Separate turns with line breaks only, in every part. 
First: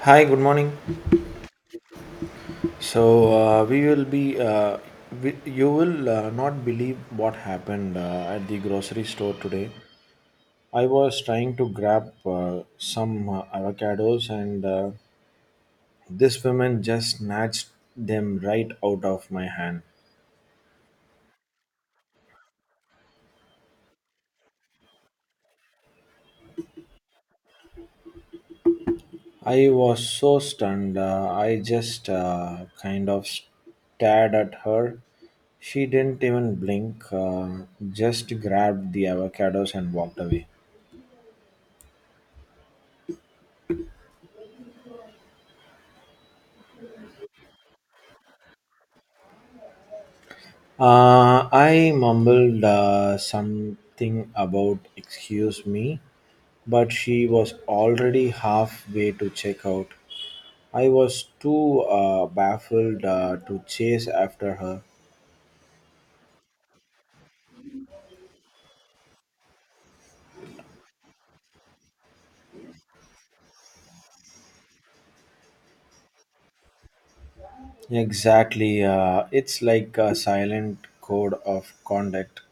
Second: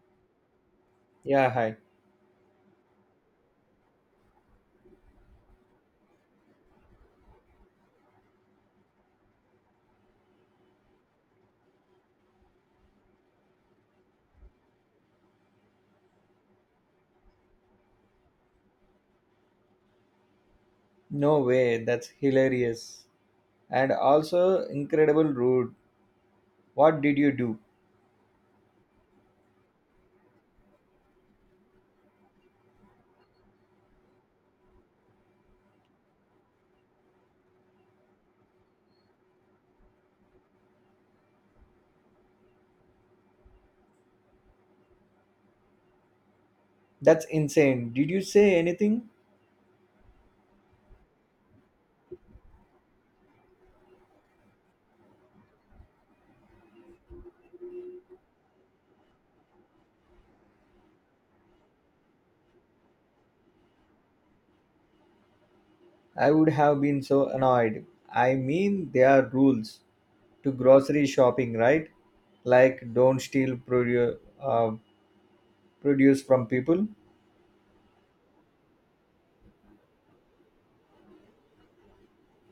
Hi, good morning.
Yeah, hi.
So we will be, you will not believe what happened at the grocery store today. I was trying to grab some avocados, and this woman just snatched them right out of my hand.
No way. That's hilarious. And also incredible rude. What did you do?
I was so stunned. I just kind of stared at her. She didn't even blink, just grabbed the avocados and walked away.
That's insane. Did you say anything?
I mumbled something about excuse me, but she was already halfway to check out. I was too baffled to chase after her.
I would have been so annoyed. I mean, there are rules to grocery shopping, right? Like don't steal produce from people.
Exactly, it's like a silent code of conduct.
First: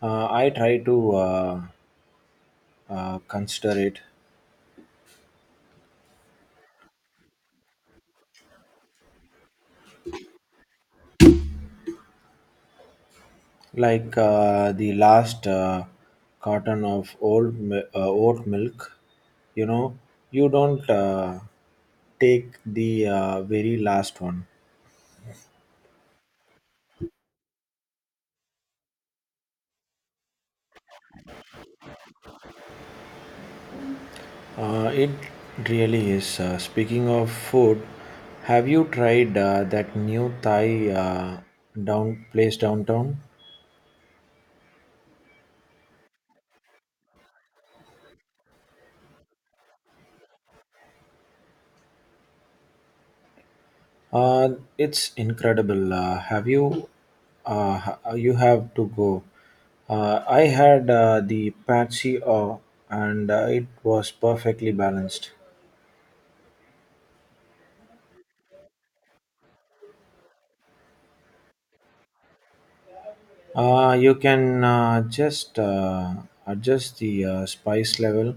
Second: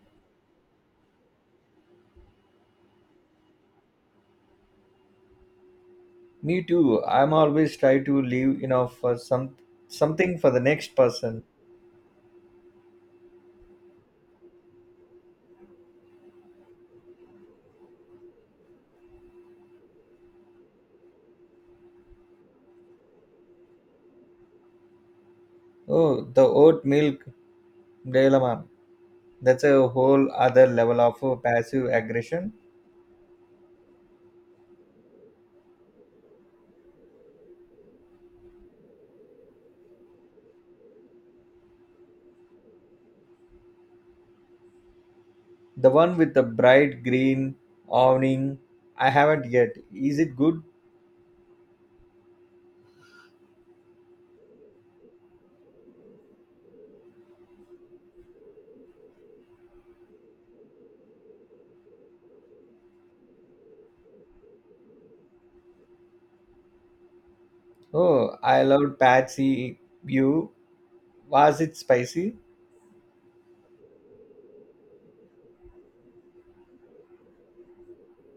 I try to consider it,
Me too. I'm always try to leave enough for something for the next person.
like the last carton of oat milk you know you don't take the very last one.
Oh, the oat milk dilemma. That's a whole other level of passive aggression.
It really is. Speaking of food, have you tried that new Thai down place downtown?
The one with the bright green awning, I haven't yet. Is it good?
Uh, it's incredible. Have you? You have to go. I had the Patsy O, and it was perfectly balanced.
Oh, I loved Patsy View. Was it spicy?
You can just adjust the spice level.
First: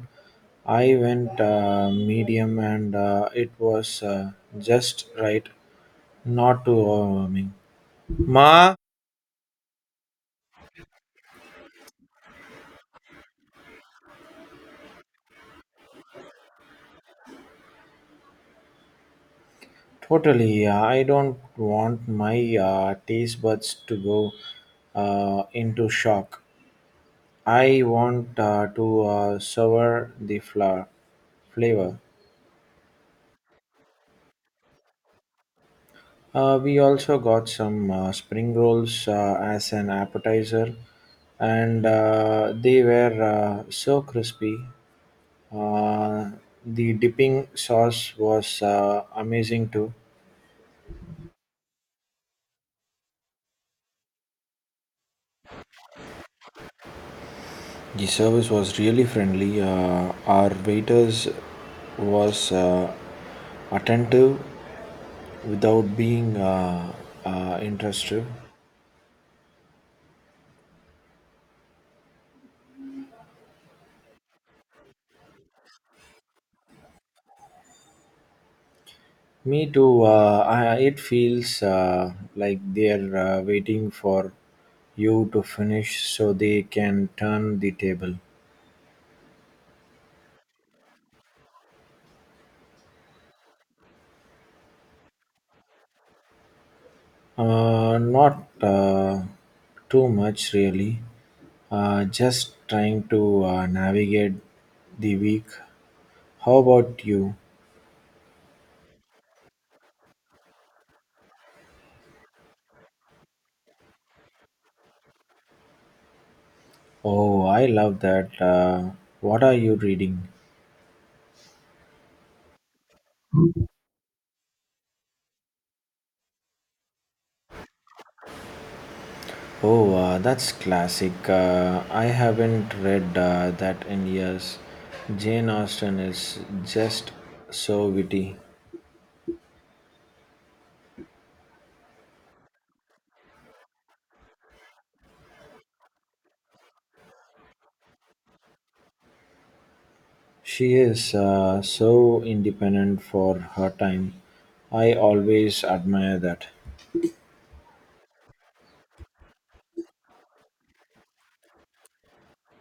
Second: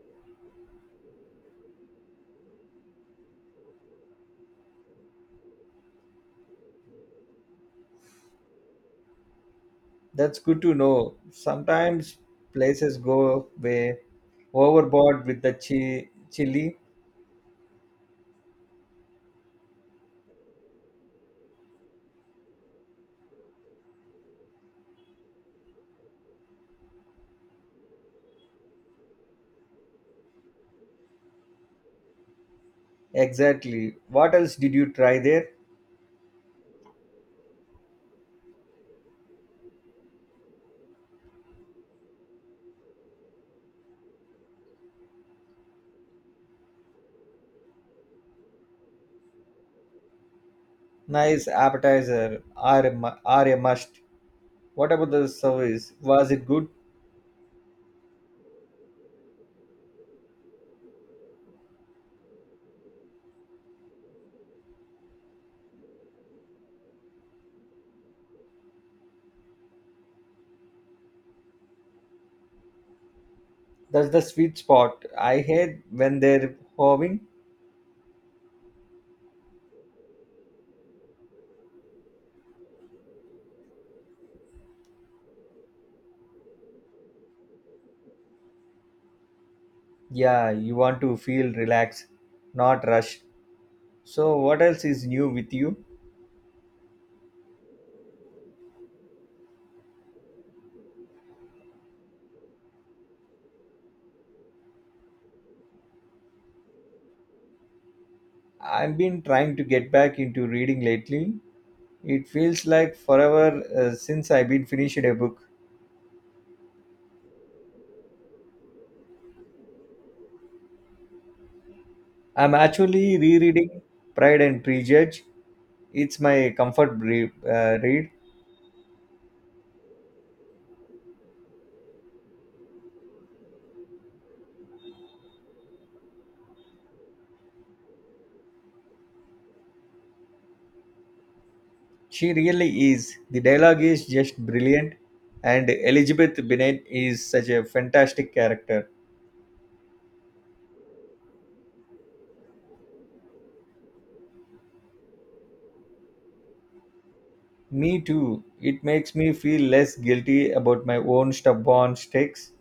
I went medium, and it was just right, not too overwhelming. Ma.
That's good to know. Sometimes places go way overboard with the chili.
Totally, yeah. I don't want my taste buds to go into shock. I want to savor the flour flavor.
Exactly. What else did you try there?
We also got some spring rolls as an appetizer, and they were so crispy. Uh, the dipping sauce was amazing too.
Nice appetizer are a must. What about the service? Was it good?
The service was really friendly. Our waiters was attentive without being intrusive.
That's the sweet spot. I hate when they're hovering.
Me too. It feels like they're waiting for you to finish so they can turn the table.
Yeah, you want to feel relaxed, not rushed. So, what else is new with you?
Not too much, really. Just trying to navigate the week. How about you?
I've been trying to get back into reading lately. It feels like forever since I've been finished a book.
Oh, I love that. What are you reading?
I'm actually rereading Pride and Prejudice. It's my comfort read.
Oh, that's classic. I haven't read that in years. Jane Austen is just so witty.
She really is. The dialogue is just brilliant, and Elizabeth Bennet is such a fantastic character.
She is so independent for her time. I always admire that.
Me too. It makes me feel less guilty about my own stubborn sticks.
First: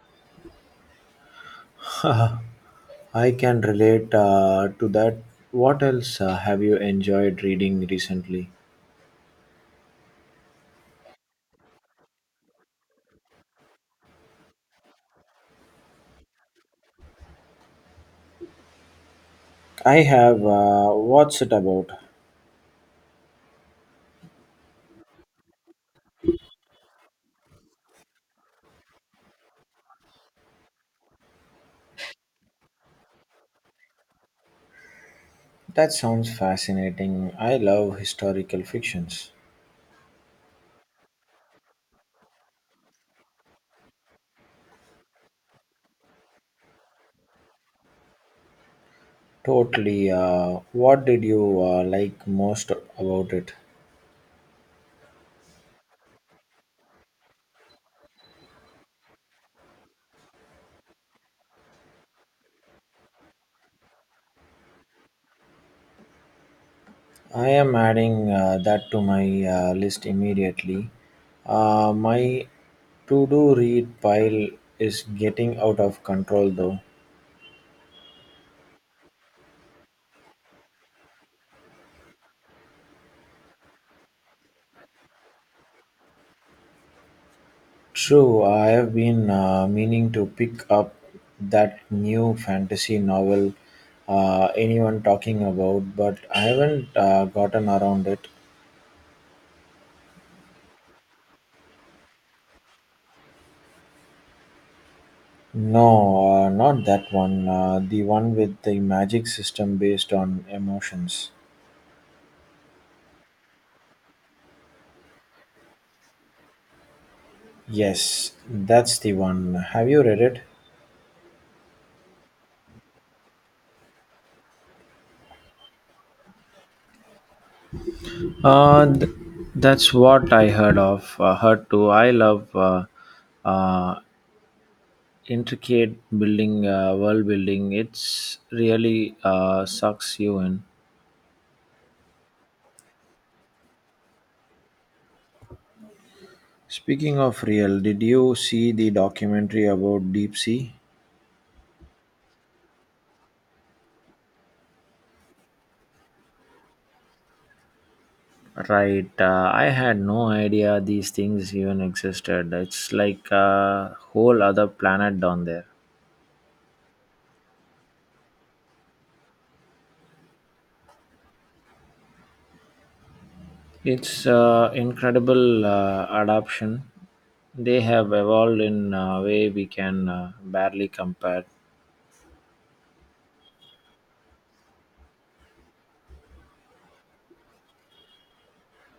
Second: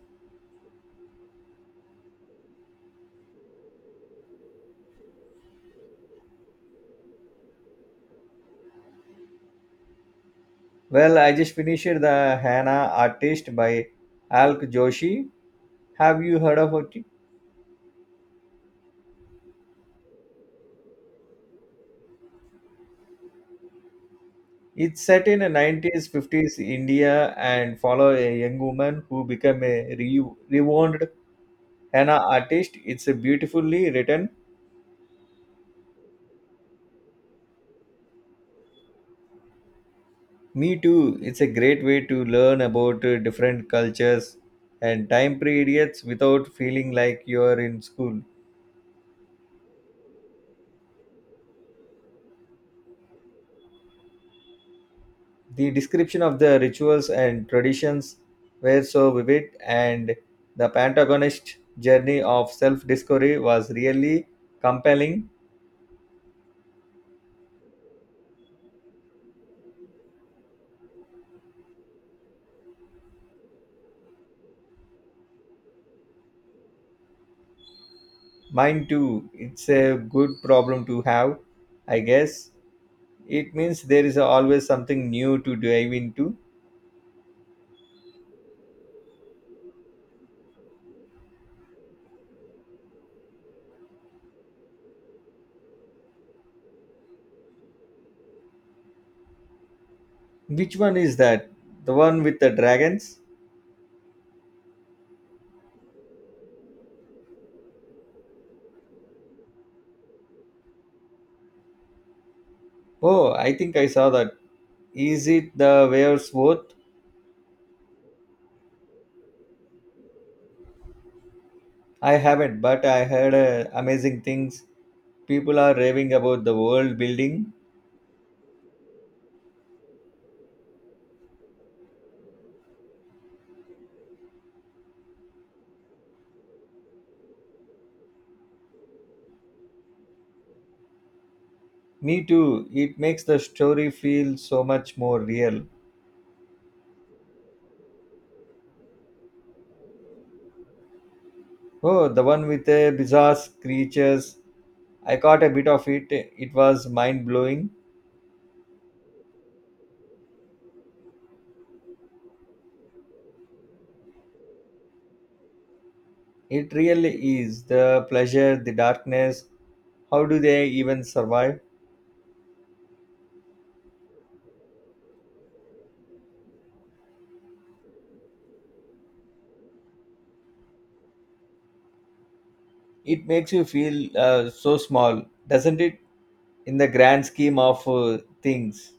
I can relate to that. What else have you enjoyed reading recently?
Well, I just finished The Hannah Artist by Alk Joshi. Have you heard about it?
I have. What's it about?
It's set in a 90s, 50s India and follow a young woman who become a renowned henna artist. It's a beautifully written.
That sounds fascinating. I love historical fictions.
Me too. It's a great way to learn about different cultures and time periods without feeling like you're in school.
Totally. What did you like most about it?
The description of the rituals and traditions were so vivid, and the protagonist's journey of self discovery was really compelling.
I am adding that to my list immediately. My to do read pile is getting out of control though.
Mine too. It's a good problem to have, I guess. It means there is always something new to dive into.
True, I have been meaning to pick up that new fantasy novel anyone talking about, but I haven't gotten around it.
Which one is that? The one with the dragons?
No, not that one. The one with the magic system based on emotions.
Oh, I think I saw that. Is it the Waves Worth?
Yes, that's the one. Have you read it?
I haven't, but I heard amazing things. People are raving about the world building.
Uh, th- that's what I heard of. Heard too. I love uh, world building. It's really sucks you in.
Me too. It makes the story feel so much more real.
Speaking of real, did you see the documentary about deep sea?
Oh, the one with the bizarre creatures. I caught a bit of it. It was mind blowing.
Right, I had no idea these things even existed. It's like a whole other planet down there.
It really is. The pleasure, the darkness. How do they even survive?
It's incredible adaption. They have evolved in a way we can barely compare.
It makes you feel so small, doesn't it? In the grand scheme of things,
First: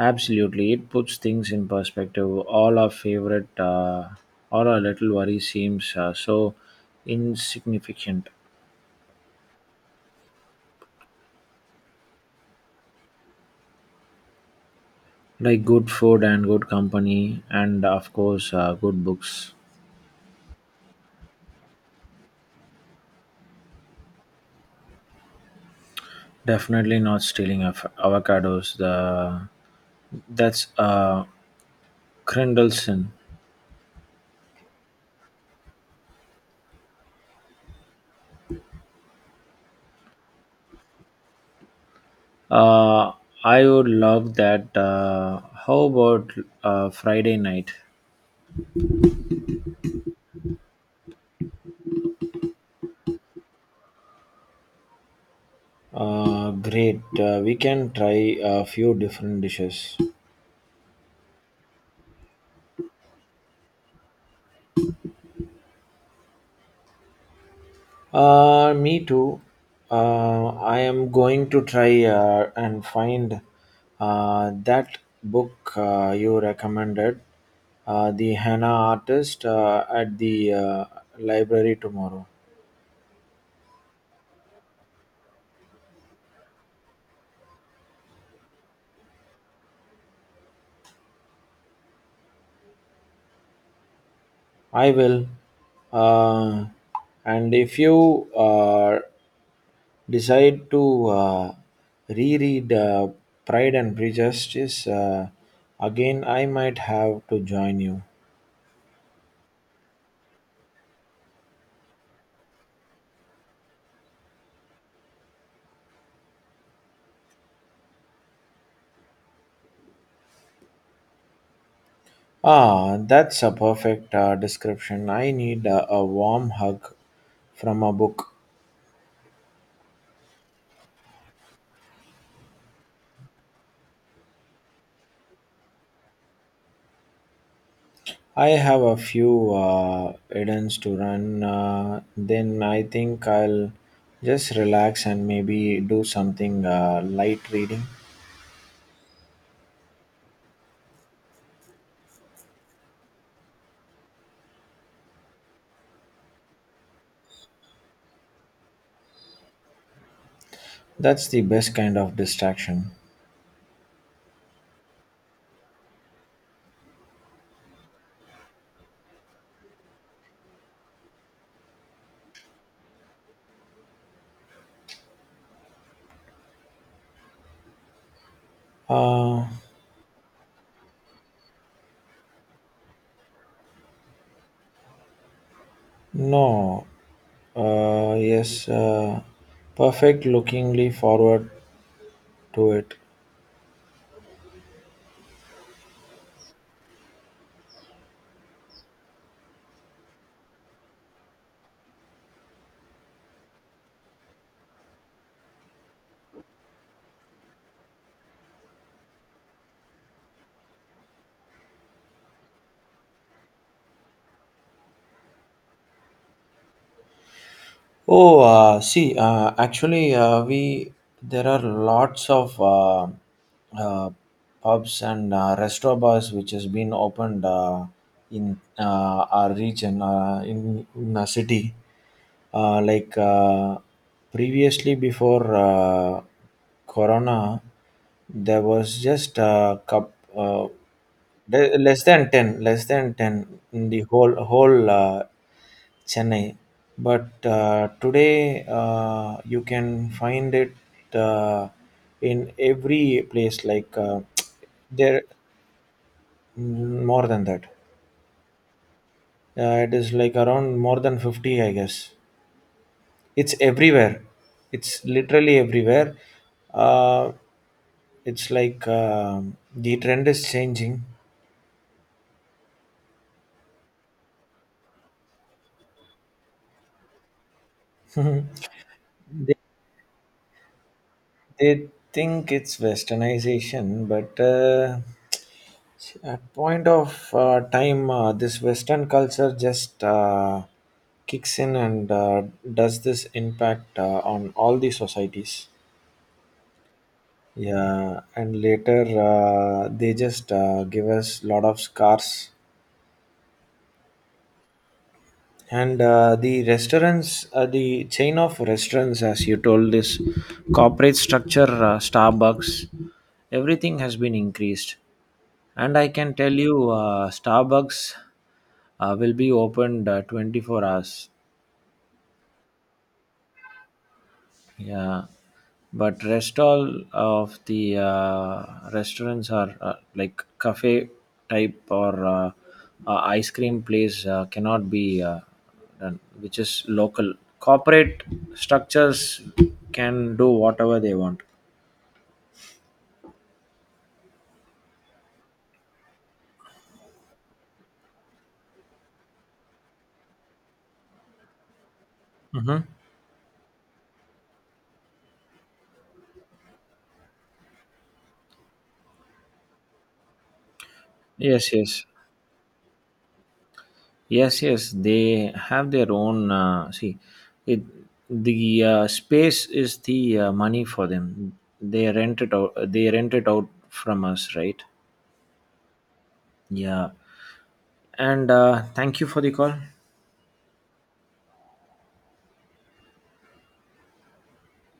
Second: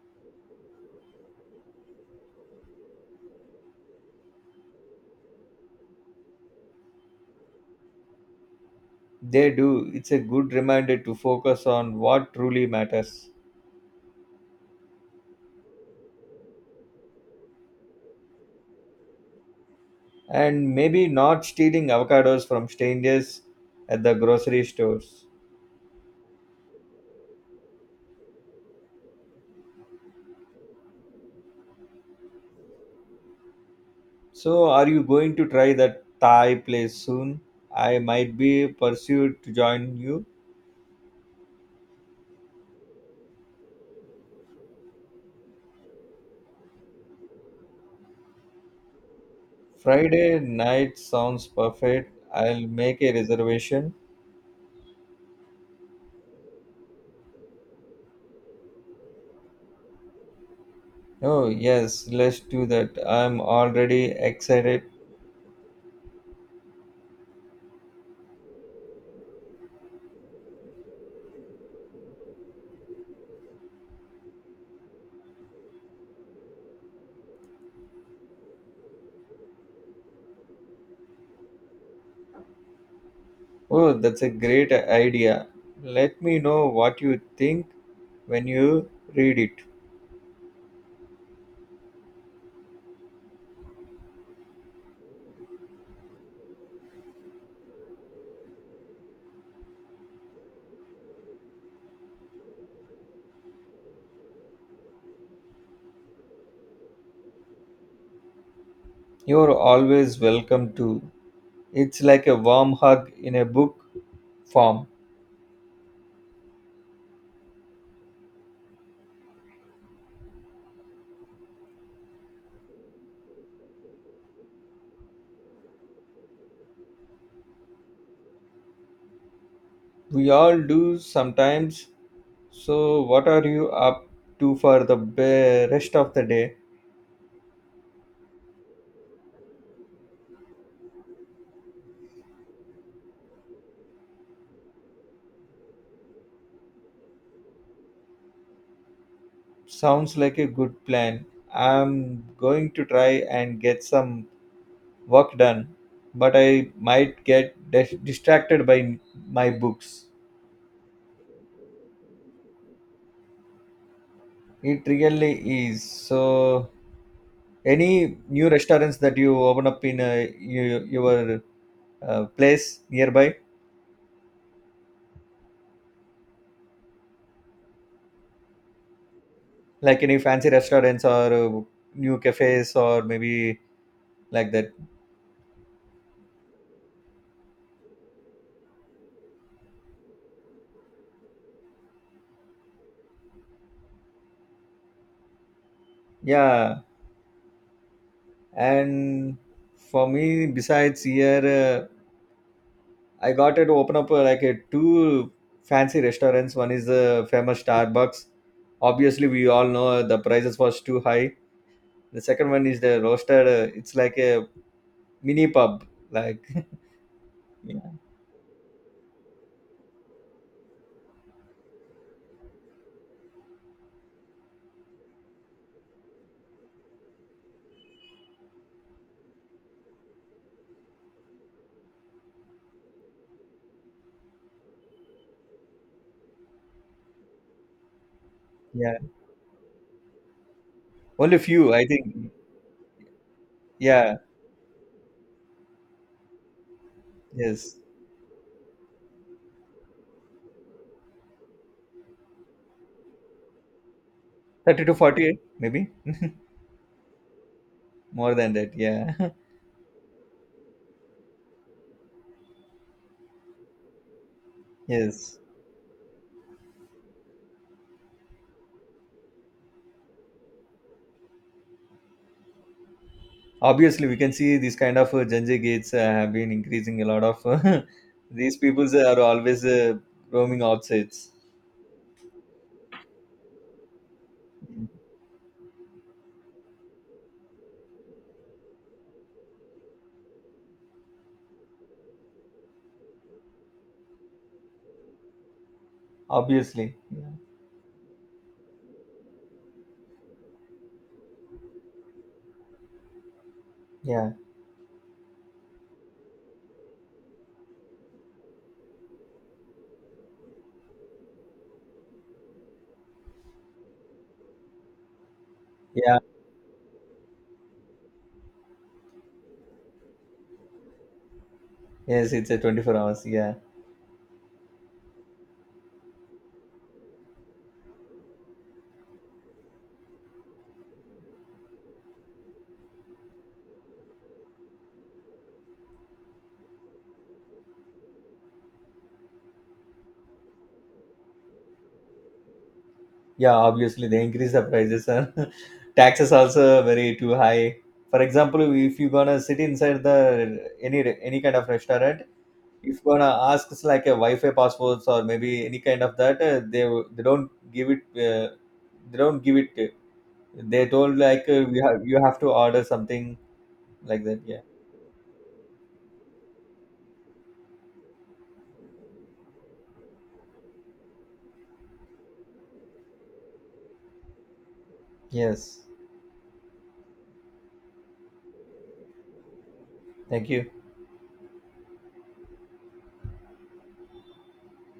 Absolutely, it puts things in perspective. All our little worry seems so insignificant.
they do. It's a good reminder to focus on what truly matters,
Like good food and good company, and of course, good books.
and maybe not stealing avocados from strangers at the grocery stores.
Definitely not stealing avocados. The that's Grindelson.
So are you going to try that thai place soon? I might be pursued to join you.
Uh, I would love that. How about Friday night?
Friday night sounds perfect. I'll make a reservation.
Great. We can try a few different dishes.
Oh yes, let's do that. I'm already excited.
Me too. I am going to try and find that book you recommended, The Hannah Artist, at the library tomorrow.
Oh, that's a great idea. Let me know what you think when you read it.
I will. Uh, and if you decide to reread Pride and Prejudice again, I might have to join you.
You're always welcome to. It's like a warm hug in a book form.
Ah, that's a perfect description. I need a warm hug from a book.
We all do sometimes. So, what are you up to for the rest of the day?
I have a few errands to run. Then I think I'll just relax and maybe do something light reading.
Sounds like a good plan. I'm going to try and get some work done, but I might get distracted by my books.
That's the best kind of distraction.
It really is. So, any new restaurants that you open up in your place nearby,
Uh,
like any fancy restaurants or new cafes or maybe like that?
no. Yes. Perfect. Lookingly forward to it.
Yeah. And for me, besides here, I got to open up like a two fancy restaurants. One is the famous Starbucks. Obviously, we all know the prices was too high. The second one is the roasted. It's like a mini pub, like.
Oh, see, actually, we there are lots of uh, pubs and restaurant bars which has been opened in our region, in our city. Uh, like uh, Previously, before Corona, there was
Yeah,
just a cup,
only few, I think.
less than ten in the
Yeah,
whole. Chennai. But
yes.
today you can find it uh, in every place. Like
30 to
there,
40, maybe
mm, more than that.
more than that. Yeah,
It is like around more than 50, I guess. It's everywhere. It's
yes.
literally everywhere. Uh, it's like The trend is changing.
Obviously, we can see these kind of Janjay gates have been increasing a lot of. These people are always roaming outsides.
They think it's westernization, but at point of time, this Western culture just kicks in and does this impact on all the societies.
Obviously. Yeah.
Yeah, and later they just give us lot of scars
Yeah.
and the chain of restaurants, as you told, this corporate structure, Starbucks, everything has been increased, and I
Yeah.
can tell you Starbucks will be opened 24 hours.
Yes, it's a 24 hours. Yeah.
Yeah, but rest all of the restaurants are like cafe type or ice cream place cannot be done, which is local. Corporate structures can do whatever they want.
Yeah, obviously, they increase the prices. And taxes also very too high. For example, if you gonna sit inside the any kind of restaurant,
Mm-hmm.
if gonna ask like a Wi-Fi passwords or maybe any kind of that, they don't give it. They don't give it. They told like
Yes,
we have
yes,
you have to order something like that. Yeah.
yes, yes. They have their own. See, it the space is the money for them. They rent it out. They rent it out from us, right?
Yes.
Yeah. And thank you for the call.
Thank you.